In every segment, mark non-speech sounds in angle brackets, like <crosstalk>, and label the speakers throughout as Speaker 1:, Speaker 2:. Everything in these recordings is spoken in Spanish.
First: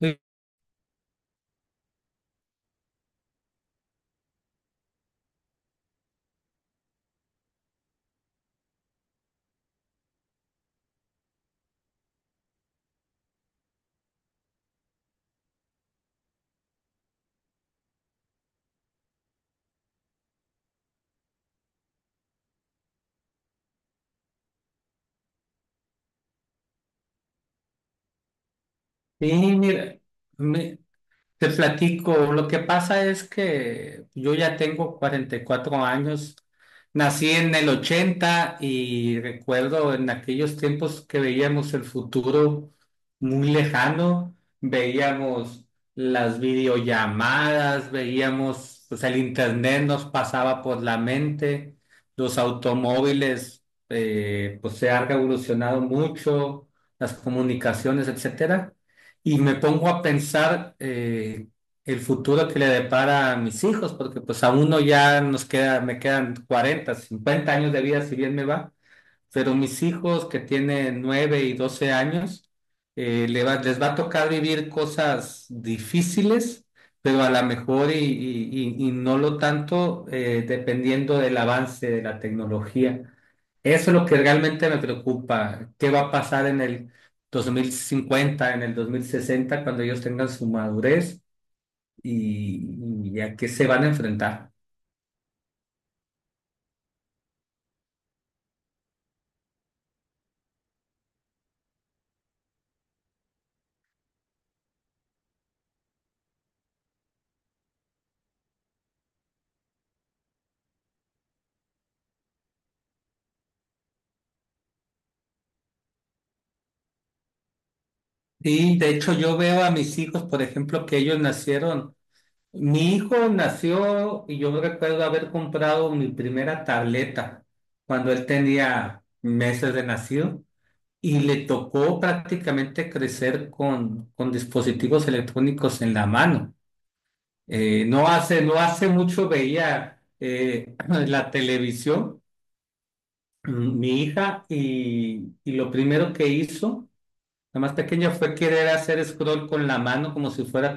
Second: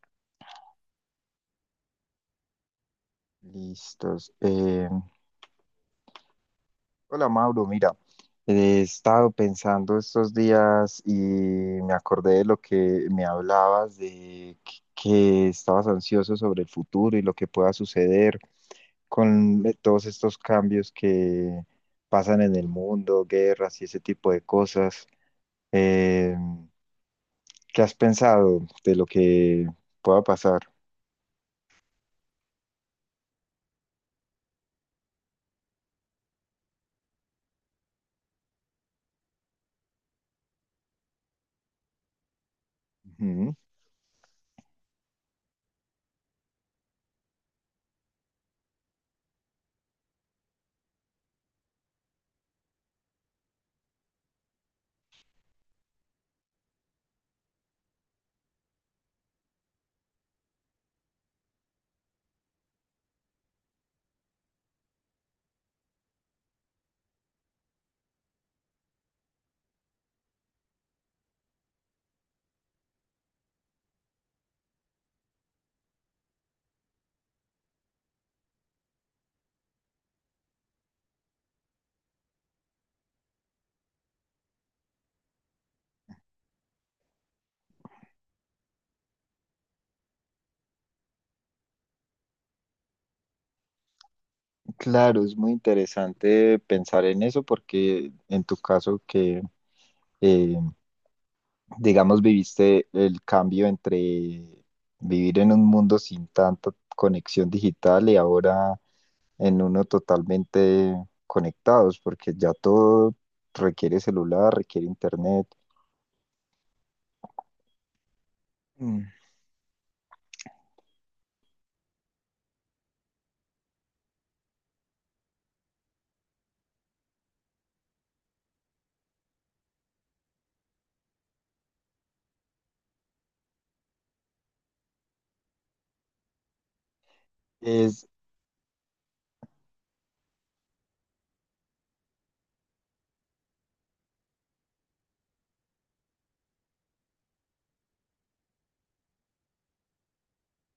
Speaker 1: Sí,
Speaker 2: Listos. Hola Mauro, mira, he estado pensando estos días y me acordé de lo que me hablabas, de que estabas ansioso sobre el futuro y lo que pueda suceder con todos estos cambios que pasan en el mundo, guerras y ese tipo de cosas. Eh, ¿Qué has pensado de lo que
Speaker 1: mira,
Speaker 2: pueda pasar?
Speaker 1: me- te platico. Lo que pasa es que yo ya tengo 44 años, nací en el 80 y recuerdo en aquellos tiempos que veíamos el futuro muy
Speaker 2: Ujú.
Speaker 1: lejano. Veíamos las videollamadas, veíamos, pues el internet nos pasaba por la mente, los automóviles, pues se han revolucionado mucho, las comunicaciones, etcétera. Y me pongo a pensar el futuro que le depara a mis hijos, porque pues a uno ya nos queda, me quedan 40 50 años de vida, si bien me va, pero mis hijos que tienen 9 y 12 años. Les va a tocar vivir cosas difíciles, pero a lo mejor y no lo tanto, dependiendo del avance de la tecnología. Eso es lo que realmente me preocupa. ¿Qué va a pasar en el 2050, en el 2060, cuando ellos tengan su madurez y, y a qué se van a enfrentar?
Speaker 2: Claro, es muy interesante pensar en eso porque en tu caso que eh, digamos, viviste el cambio entre vivir en un mundo sin tanta conexión digital y ahora en uno totalmente conectados, porque ya todo requiere celular, requiere internet.
Speaker 1: Y de
Speaker 2: Mm.
Speaker 1: hecho yo veo a mis hijos, por ejemplo, que ellos nacieron. Mi hijo nació y yo recuerdo haber comprado mi primera tableta cuando él tenía meses de nacido, y le tocó prácticamente crecer con dispositivos electrónicos en la mano.
Speaker 2: Es,
Speaker 1: No hace mucho veía, <clears throat> la televisión, mi hija, y lo primero que hizo, la más pequeña, fue querer hacer scroll con la mano como si fuera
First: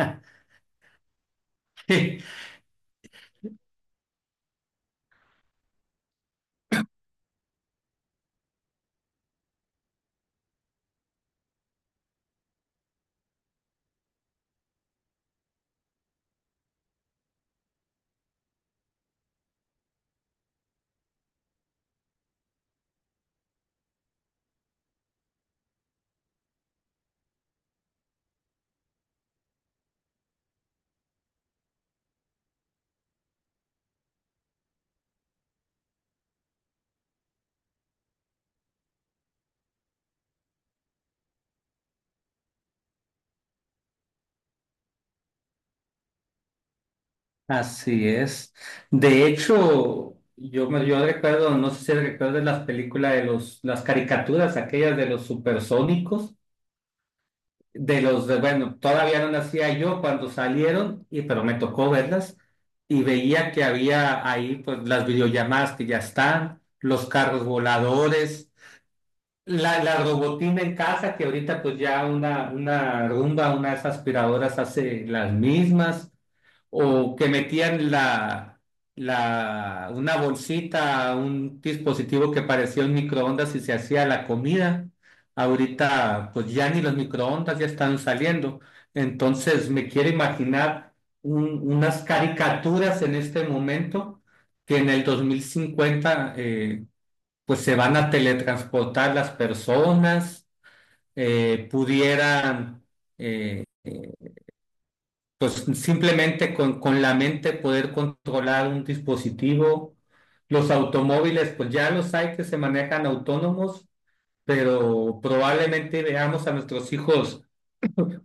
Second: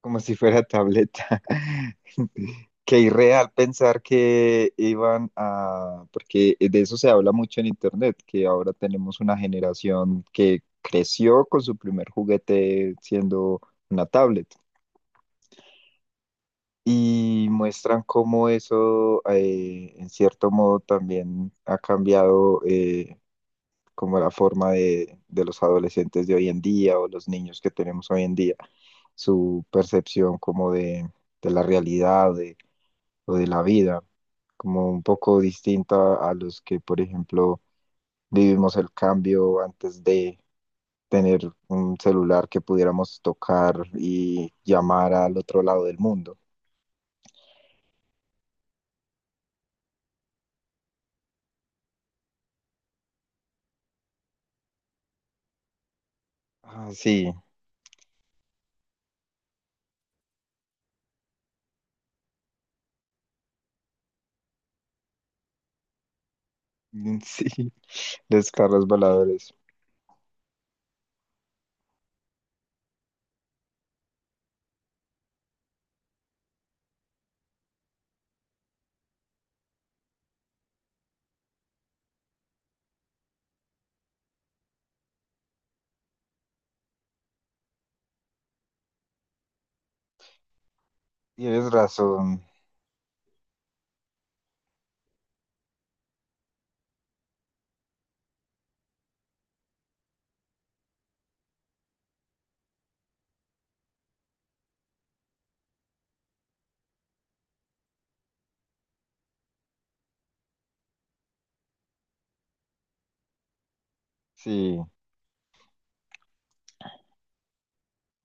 Speaker 2: como si fuera tableta.
Speaker 1: <laughs>
Speaker 2: <laughs> Qué irreal pensar que iban a, porque de eso se habla mucho en internet, que ahora tenemos una generación que creció con su primer juguete siendo una tablet. Y muestran cómo eso, en cierto modo, también ha cambiado. Como la forma de los adolescentes de hoy en día o los niños que tenemos hoy en día, su percepción como de la o de la vida, como un poco distinta a los que, por ejemplo, vivimos el cambio antes de tener un celular que pudiéramos tocar y llamar al otro lado del mundo.
Speaker 1: Así es. De hecho, yo recuerdo, no sé si recuerdas las películas de las caricaturas, aquellas de los supersónicos,
Speaker 2: Ah, sí,
Speaker 1: de los de, bueno, todavía no nacía yo cuando salieron, y pero me tocó verlas, y veía que había ahí, pues, las videollamadas que ya están, los
Speaker 2: <laughs>
Speaker 1: carros
Speaker 2: sí, los
Speaker 1: voladores,
Speaker 2: carros voladores.
Speaker 1: la robotina en casa, que ahorita pues ya una Rumba, unas aspiradoras hace las mismas, o que metían una bolsita, un dispositivo que parecía un microondas y se hacía la comida. Ahorita, pues ya ni los microondas ya están saliendo. Entonces, me quiero imaginar
Speaker 2: Tienes
Speaker 1: unas
Speaker 2: razón,
Speaker 1: caricaturas en este momento, que en el 2050, pues se van a teletransportar las personas, pudieran. eh, pues simplemente con la mente poder controlar un dispositivo. Los automóviles, pues ya los hay que se manejan autónomos,
Speaker 2: sí.
Speaker 1: pero probablemente veamos a nuestros hijos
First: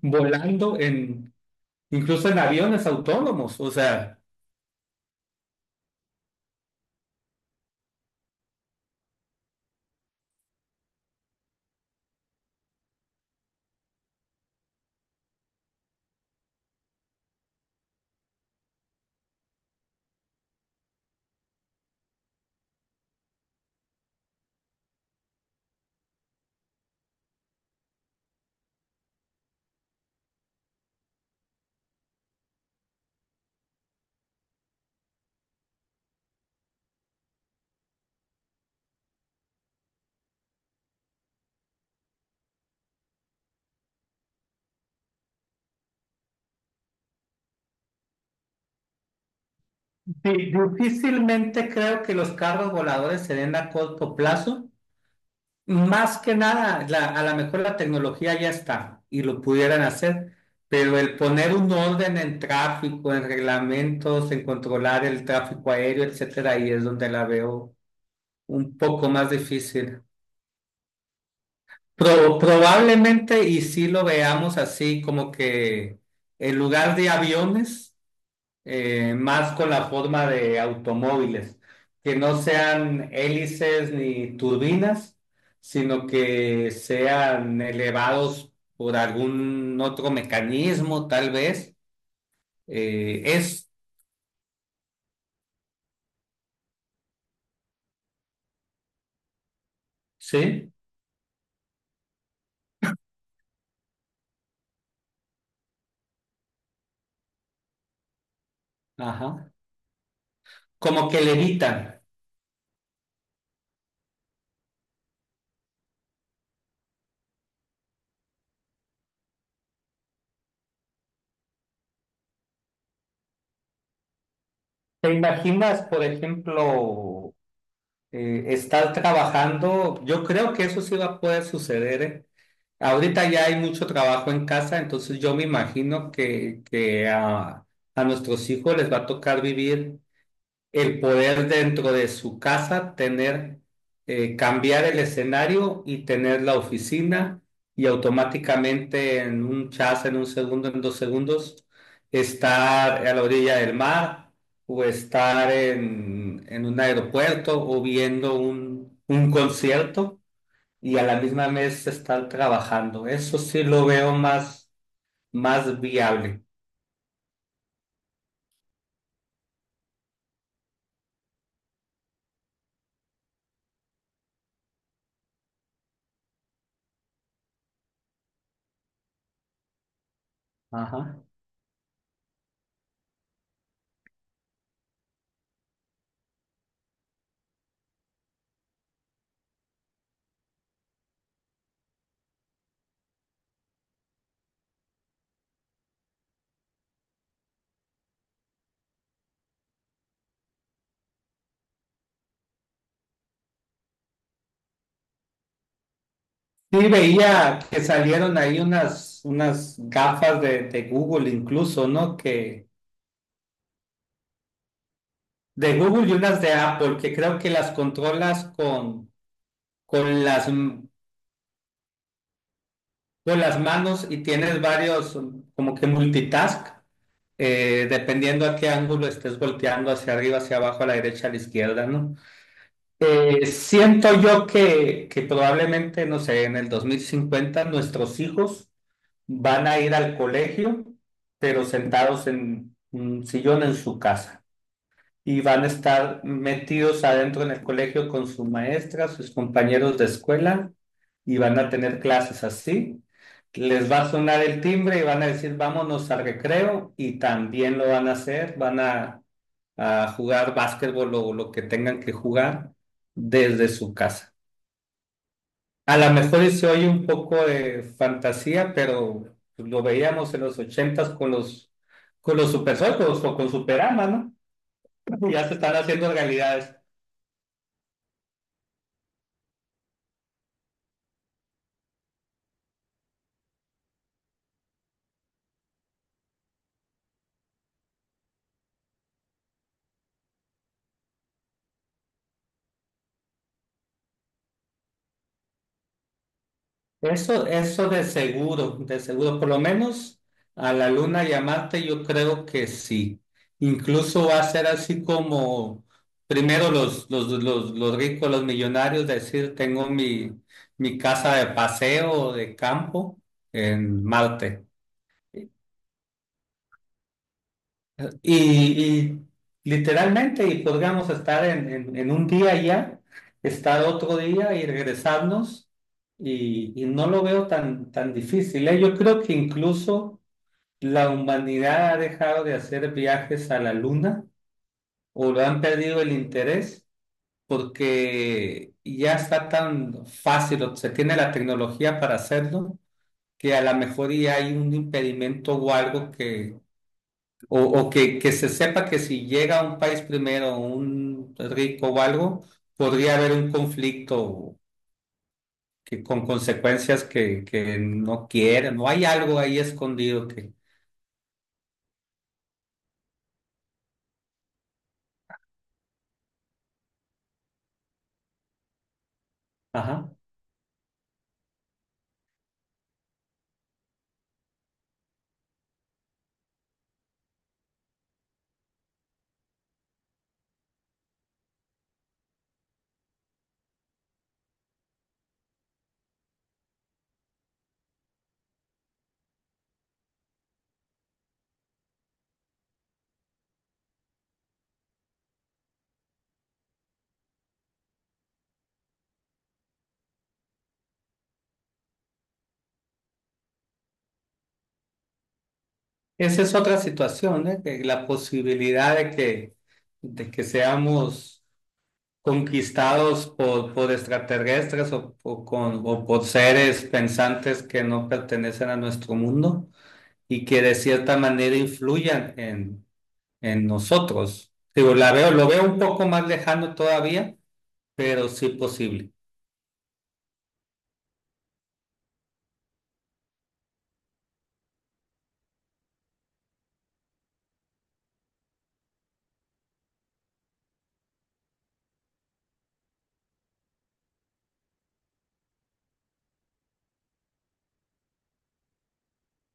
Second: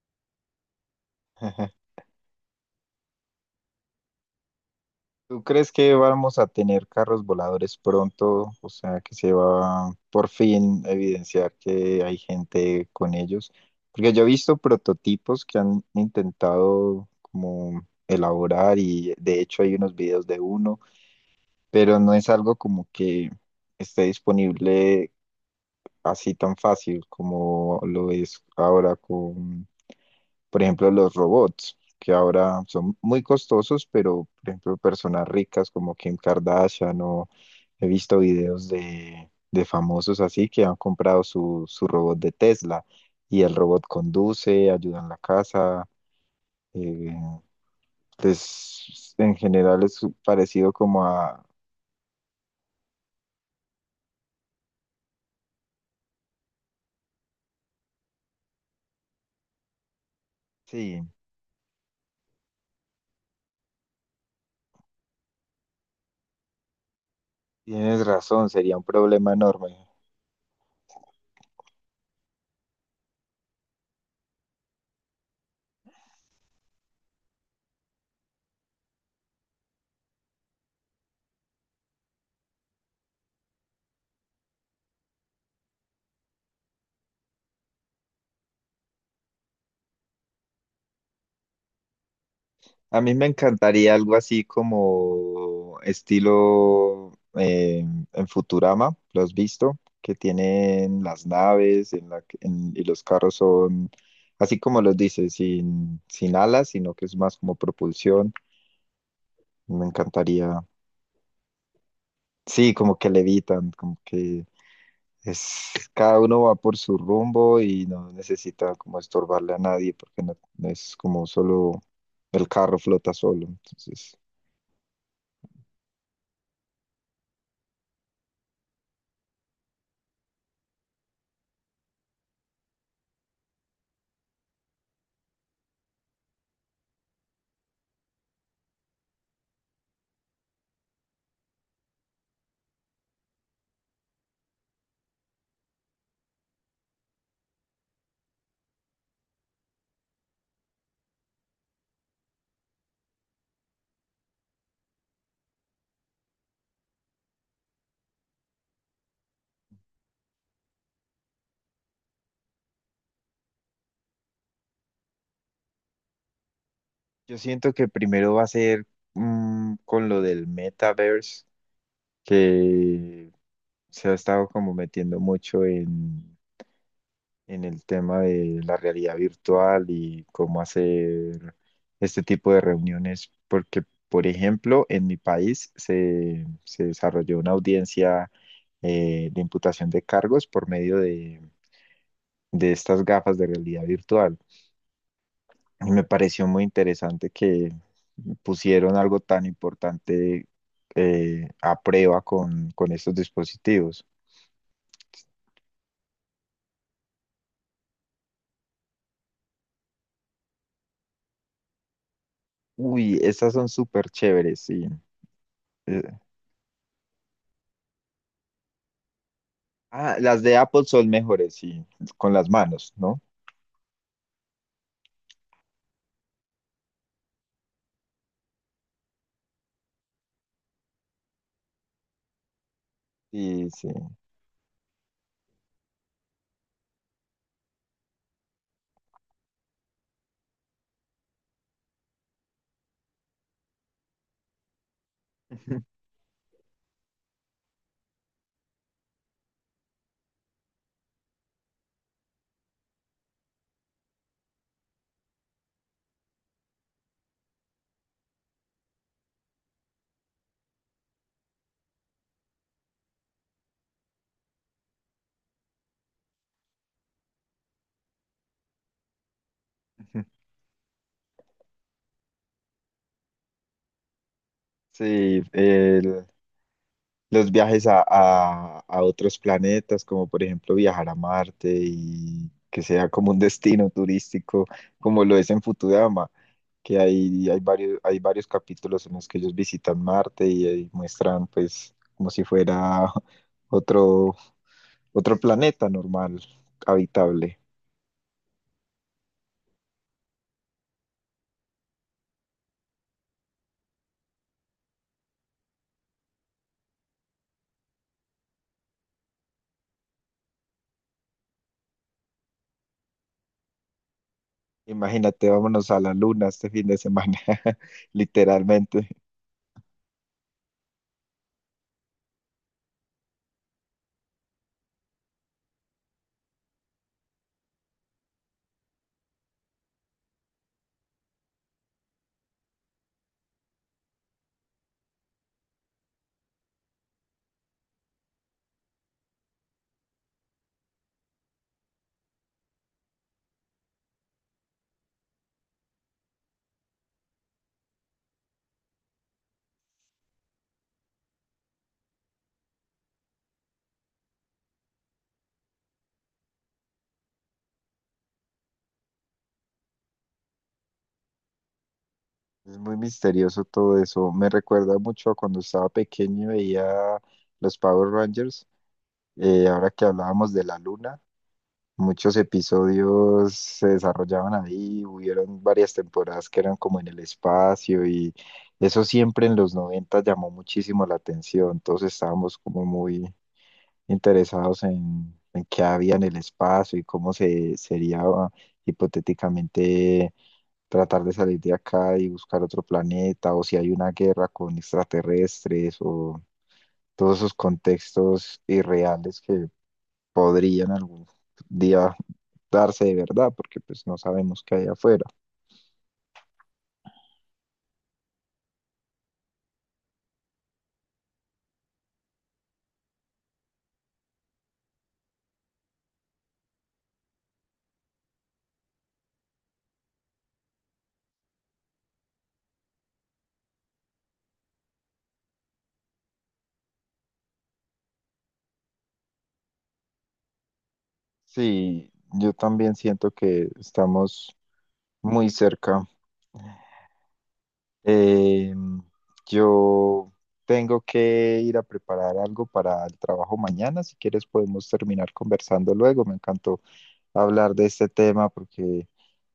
Speaker 1: volando
Speaker 2: <laughs>
Speaker 1: incluso en aviones autónomos. O sea,
Speaker 2: ¿Tú crees que vamos a tener carros voladores pronto? O sea, que se va por fin a evidenciar que hay gente con ellos. Porque yo he visto prototipos que han intentado como elaborar, y de hecho hay unos videos de uno, pero no es algo como que esté disponible así tan fácil como lo es ahora, por ejemplo, los robots, que ahora son muy costosos, pero por ejemplo, personas ricas como Kim Kardashian, o he visto videos de famosos así que han comprado su robot de Tesla y el robot conduce, ayuda en la casa. eh, pues en general es parecido como a...
Speaker 1: difícilmente creo que los carros voladores se den a corto plazo. Más que nada, a lo mejor la tecnología ya está y lo pudieran hacer, pero
Speaker 2: Sí,
Speaker 1: el poner un orden en tráfico, en reglamentos, en controlar el tráfico aéreo, etcétera, ahí es donde la veo
Speaker 2: tienes razón, sería
Speaker 1: un
Speaker 2: un
Speaker 1: poco más
Speaker 2: problema enorme.
Speaker 1: difícil. Probablemente, y si lo veamos así, como que en lugar de aviones, más con la forma de automóviles, que no sean hélices ni turbinas, sino que sean elevados por algún otro mecanismo, tal vez.
Speaker 2: A mí
Speaker 1: Eh,
Speaker 2: me
Speaker 1: es,
Speaker 2: encantaría algo así como estilo en Futurama, ¿lo has visto? Que
Speaker 1: sí,
Speaker 2: tienen las naves en y los carros son, así como los dices, sin alas, sino que es más como propulsión.
Speaker 1: ajá,
Speaker 2: Me encantaría,
Speaker 1: como que levitan.
Speaker 2: sí, como que levitan, como que es, cada uno va por su rumbo y no necesita como estorbarle a nadie porque no es como solo el carro flota solo. Entonces.
Speaker 1: ¿Te imaginas, por ejemplo, estar trabajando? Yo creo que eso sí va a poder suceder, ¿eh? Ahorita ya hay mucho trabajo en casa, entonces yo me imagino que a nuestros hijos les va a tocar vivir el poder dentro de su casa, tener, cambiar el escenario y tener la oficina y automáticamente en un chas, en un segundo, en dos segundos, estar a la orilla del mar, o estar en un aeropuerto, o viendo un concierto y a la misma vez estar trabajando. Eso sí lo veo más, más viable.
Speaker 2: Yo siento que primero va a ser mm, con lo del metaverse, que se ha estado como metiendo mucho en el tema de la realidad virtual y cómo
Speaker 1: Ajá.
Speaker 2: hacer este tipo de reuniones, porque, por ejemplo, en mi país se desarrolló una audiencia de imputación de cargos por medio de estas gafas de realidad virtual. Y me pareció muy interesante que pusieron algo tan importante a prueba con estos dispositivos.
Speaker 1: Sí, veía que salieron ahí unas gafas de Google incluso, ¿no? Que
Speaker 2: Uy, estas son súper chéveres, sí.
Speaker 1: de Google
Speaker 2: Eh,
Speaker 1: y unas de Apple, que creo que las controlas
Speaker 2: ah,
Speaker 1: con
Speaker 2: las
Speaker 1: las,
Speaker 2: de Apple son mejores, sí, con las manos, ¿no?
Speaker 1: con las manos y tienes varios, como que multitask, dependiendo a qué ángulo estés volteando, hacia arriba, hacia abajo, a la derecha, a la izquierda, ¿no?
Speaker 2: Sí, sí.
Speaker 1: Siento yo que probablemente, no sé, en el 2050 nuestros hijos van a ir al colegio, pero sentados en un sillón en su casa, y van a
Speaker 2: <laughs>
Speaker 1: estar metidos adentro en el colegio con su maestra, sus compañeros de escuela, y van a tener clases así. Les va a sonar el timbre y van a decir vámonos al recreo y también lo van a hacer. Van a jugar básquetbol o lo que tengan que jugar desde su casa. A lo mejor y se oye un poco de fantasía, pero lo veíamos en los ochentas con con los supersónicos o con Superama, ¿no?
Speaker 2: Sí,
Speaker 1: Ya se están haciendo realidades.
Speaker 2: los viajes a otros planetas, como por ejemplo viajar a Marte y que sea como un destino <laughs> turístico, como lo es en Futurama, que hay varios capítulos en los que ellos visitan Marte y, ahí muestran pues como si fuera <laughs> otro, otro planeta normal,
Speaker 1: Eso,
Speaker 2: habitable.
Speaker 1: eso de seguro, por lo menos a la luna y a Marte, yo creo que sí. Incluso va a ser así como primero los ricos, los millonarios, decir, tengo mi casa de paseo o de campo en Marte.
Speaker 2: Imagínate, vámonos a la luna este fin de semana, <laughs>
Speaker 1: Y,
Speaker 2: literalmente.
Speaker 1: y literalmente, y podríamos estar en un día allá, estar otro día y regresarnos, y no lo veo tan, tan difícil, ¿eh? Yo creo que incluso la humanidad ha dejado de hacer viajes a la luna, o lo han perdido el interés porque ya está tan fácil, o se tiene la tecnología para hacerlo, que a lo mejor ya hay un impedimento o algo que o que, se sepa que si llega a un país primero, un rico o algo, podría haber un conflicto que, con consecuencias que no quieren, o hay algo ahí escondido que.
Speaker 2: Es muy misterioso todo eso. Me recuerda mucho a cuando estaba pequeño y veía los Power Rangers. Ahora que
Speaker 1: Ajá.
Speaker 2: hablábamos de la luna, muchos episodios se desarrollaban ahí. Hubieron varias temporadas que eran como en el espacio, y eso siempre en los 90 llamó muchísimo la atención. Todos estábamos como muy interesados en qué había en el espacio y cómo se sería hipotéticamente tratar de salir de acá y buscar otro planeta, o si hay una guerra con extraterrestres, o todos esos contextos irreales que podrían algún día darse de verdad, porque pues no sabemos qué hay afuera.
Speaker 1: Esa es otra situación, ¿eh? Que la posibilidad de que seamos conquistados por extraterrestres o por seres pensantes que no pertenecen a nuestro mundo, y que de cierta manera influyan en nosotros. Digo, la veo, lo veo un poco más lejano todavía, pero sí posible.
Speaker 2: Sí, yo también siento que estamos muy cerca. Eh, yo tengo que ir a preparar algo para el trabajo mañana. Si quieres, podemos terminar conversando luego. Me encantó hablar de este tema porque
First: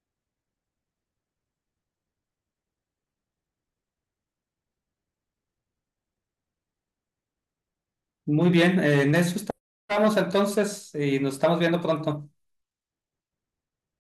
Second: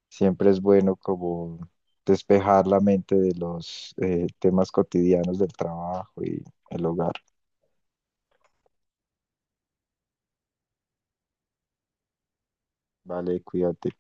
Speaker 2: siempre es bueno como despejar la mente de los temas cotidianos del trabajo y el hogar.
Speaker 1: Muy bien, en eso estamos entonces, y nos estamos viendo pronto.
Speaker 2: Vale, cuídate.